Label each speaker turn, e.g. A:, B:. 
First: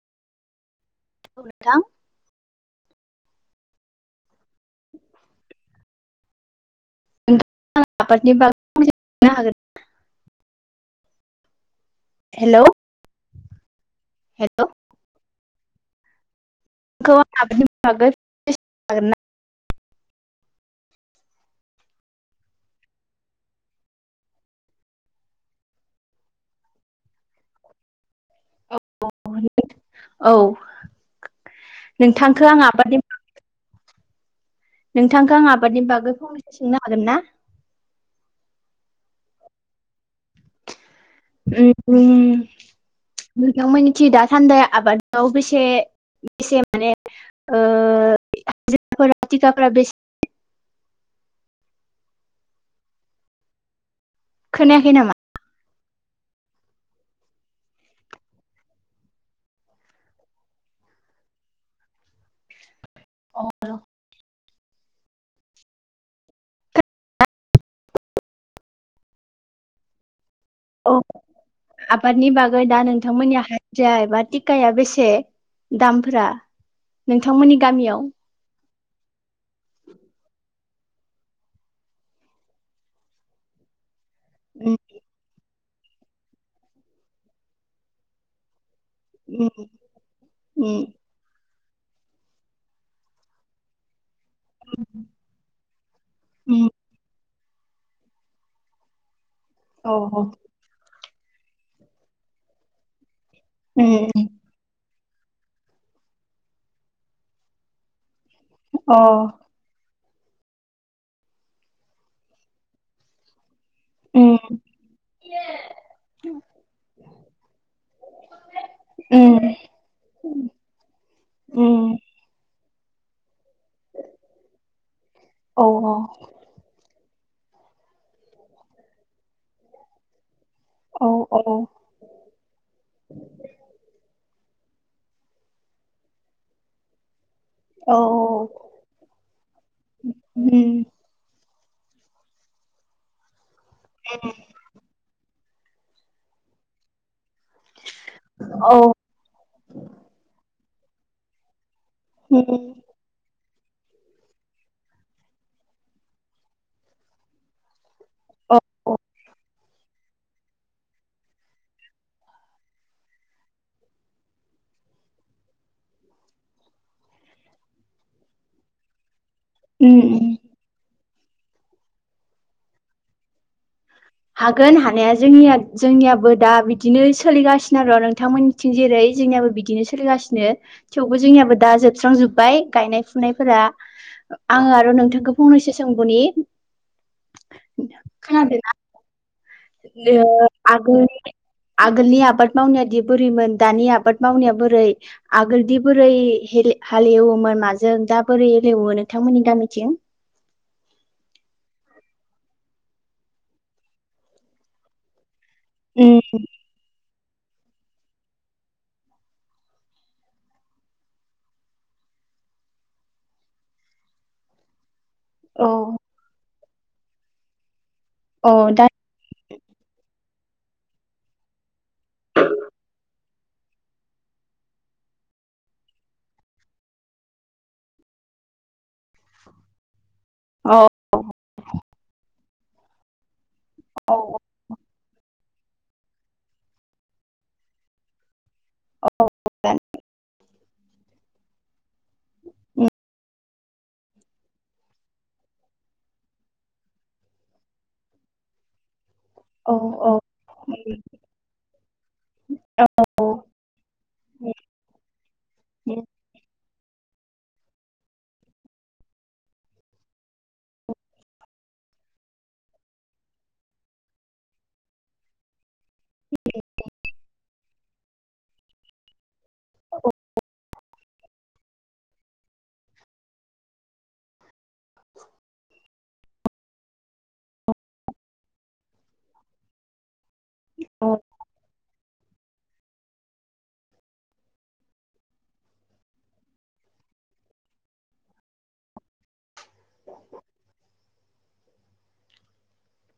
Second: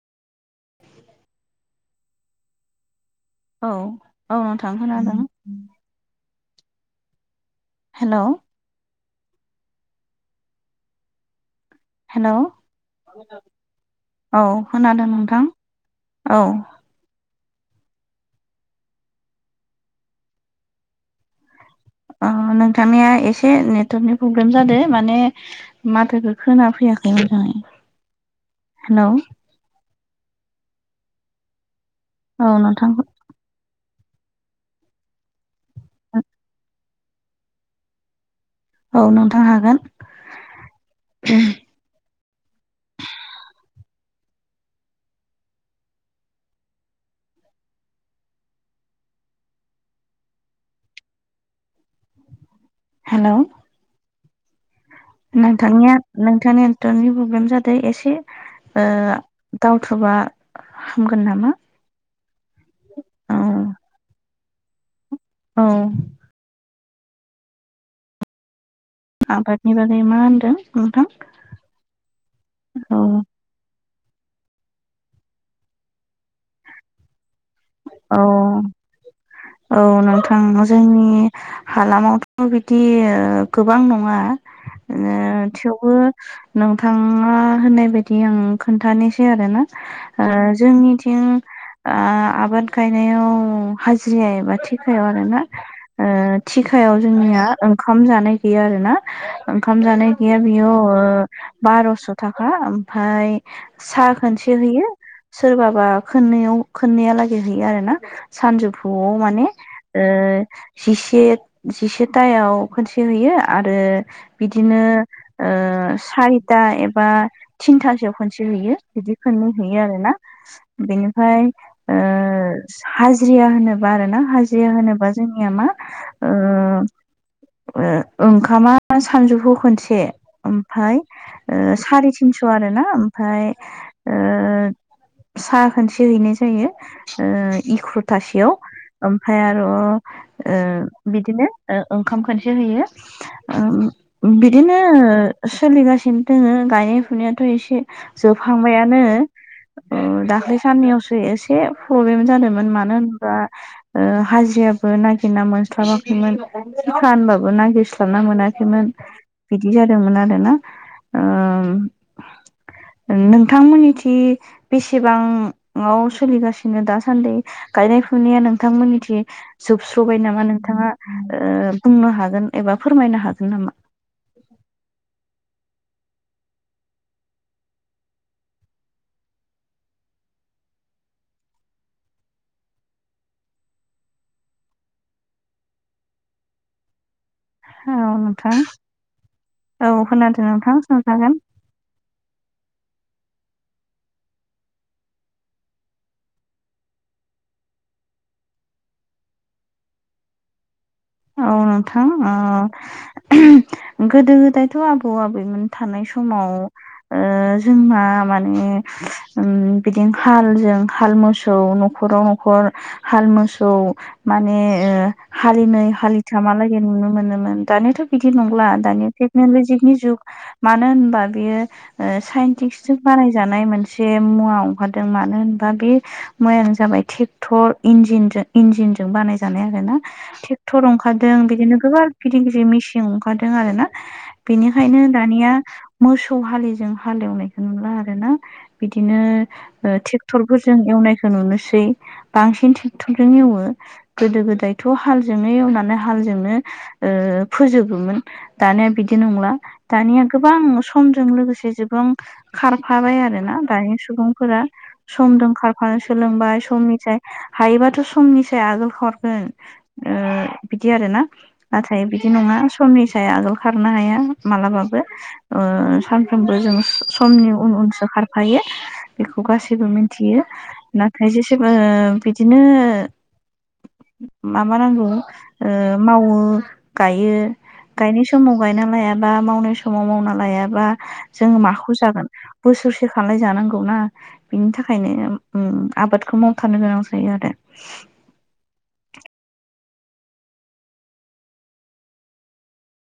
A: [inaudible]
B: बुं नोंथां
A: औ औ नोंथां खोनादों। हेलौ
B: [unintelligible]
A: हेल'
B: हेलौ
A: औ
B: हेलौ
A: खोनादों नोंथां औ।
B: [unintelligible]
A: ओ नोंथांनिया एसे नेटवार्कनि प्रब्लेम जादो माने माथोखो खोना फैयाखै नोंथां हेल'
B: औ नोंथांखौ
A: औ
B: आं
A: नोंथां
B: आबादनि नोंथांखौ आं आबादनि बागो फंनैसो सोंनो हागोन ना?
A: औ नोंथां हागोन।
B: उम नोंथां मोननिथि दासान्दै आबादखौ बेसे बेसे माने ओ हाजिराफोरा टिखाफोरा बेसे
A: हेल'
B: खोनायाखै नामा?
A: नोंथांनिया नोंथांनिया नेटवार्कनि प्रब्लेम जादो एसे ओ दावथुबा हामगोन नामा? औ
B: अ र'
A: औ आबादनि बागै मा होनदों
B: औ
A: नोंथां
B: आबादनि बागै दा
A: औ
B: नोंथांमोननिया जायबा टिकाया बेसे दामफोरा नोंथांमोननि गामियाव?
A: औ औ नोंथां जोंनि हालामावथ' बिदि गोबां नङा ओ थेवबो नोंथाङा होननाय बायदि आं खोन्थानोसै आरोना ओ जोंनिथिं ओ आबाद गायनायाव ओ हाजिरा एबा थिखायाव आरो ना ओ थिखायाव जोंनिया ओंखाम जानाय गैया आरो ना ओंखाम
B: औ
A: जानाय गैया बेयाव ओ बारस' थाखा ओमफ्राय
B: अ
A: सा खोनसे हैयो सोरबाबा खोननैयाव खोननैहा लागै हैयो आरो ना।
B: अ उम अ
A: सानजौफुआव माने। ओ जिसे जिसेथायाव खनसे होयो आरो
B: उम
A: बिदिनो ओ सारिथा एबा थिनथासोआव खनसे हैयो बिदि खननै
B: उम
A: हैयो आरोना बिनिफ्राय ओ
B: उम
A: हाजिरा होनोबा आरो ना हाजिरा होनोबा जोंनिया मा
B: औ
A: ओ ओ ओंखामा सानजुफुआव खोनसे ओमफ्राय
B: औ औ
A: ओ सारि थिनस' आरोना ओमफ्राय ओ साहा खोनसे हैनाय जायो। ओ
B: औ
A: इख्र'थासेयाव ओमफ्राय आरो ओ बिदिनो ओ ओंखाम खोनसे होयो ओ बिदिनो सोलिगासिनो दोङो गायनाय फुनायाथ' एसे जोबहांबायानो। दाख्लै साननैयावसो एसे प्रब्लेम जादोंमोन मानो होन ब्ला ओ हाजिराबो नागिरना मोनस्लाबाखैमोन थिखा होनबाबो नागिरस बना मोनाखैमोन इदि जादोंमोन आरोना ओम नोंथांमोननि थि बेसेबां आव सोलिगासिनो दासान्दै गायनाय फुनाया नोंथांमोननिथि जोबस्र'बाय नामा नोंथाङा ओ बुंनो हागोन एबा फोरमायनो हागोन नामा?
B: हागोन हानाया जोंनिया जोंनियाबो दा बिदिनो सोलिगासिनो र' नोंथांमोननि थिं जेरै जोंनियाबो बिदिनो सोलिगासिनो। थेवबो जोंनियाबो दा जोबस्रां जोब्बाय गायनाय फुनायफोरा। आङो आरो नोंथांखौ फंनैसो सोंबनि
A: औ नोंथां
B: खोनादोंना
A: औ खोनादों
B: [unintelligible]
A: नोंथां
B: आगोल
A: सोंजागोन
B: आगोलनि आबाद मावनायादि बोरैमोन दानि आबाद मावनाया बोरै आगोलदि बोरै हेलेव हालेवोमोन माजों दा बोरै हेलेवो नोंथांमोननि गामिथिं?
A: औ नोंथां ओ गोदो गोदायथ' आबौ आबैमोन थानाय
B: उम
A: समाव ओ जोंहा माने बिदिनो हालजों हाल मोसौ न'खराव न'खर हाल मोसौ माने ओ
B: औ
A: हालिनै हालिथ मालागै नुनो मोनोमोन दानियााथ' बिदि
B: औ
A: नंला
B: दा
A: दानिया टेक्न'लजिनि जुग मानो होनबा बेयो साइन्टिस्टजों बानायजानाय मोनसे मुवा ओंखारदों मानो होनबा बे मैयानो जाबाय ट्रेक्टर इन्जिनजों इन्जिनजों बानाय जानाय आरो ना।
B: अ
A: टर
B: औ
A: ओंखारदों बिदिनो गोबा गिदिर गिदिर मेसि थिं ओंखारदों आरोना बेनिखायनो दानिया मोसौ हालिजों हालेवनायखौ नुला आर ना बिदिनो ओ ट्रेक्टर फोरजों एवनायखौ नुनोसै बांसिन ट्रेक्टरजों एवो गोदो गोदायथ' हाल जों हजोंनो एवनानै हालजोंनो फोजोबोमोन दानिया बिदि नंला
B: औ
A: दानिया गोबां समजों लोगोसे जबां खारफाबाय
B: औ
A: आरोना दानि सुबुंफोरा। समजों खारफानो सोलोंबाय समनिफ्रायाय हायोबाथ' समनिस आगोल हरगोन। ओ बिदि आरोना नाथाय बिदि नङा समनि सायाव आगोल खारनो हाया मालाबाबो ओ सानफ्रोमबो जों समनि उन उनसो खारफायो। बेखौ गासैबो मिथियो ना खायसे सोरबा ओ बिदिनो माबा नांगौ मावो गायो। गायनाय समाव गायना लायाबा मावनाय समाव मावना लायाबा
B: औ
A: जोंङो माखौ जागोन। बोसोरसे खालाय जानांगौ ना बिनि थाखायनो आबादखौ मावथारनो गोनां जायो आरो
B: [unintelligible]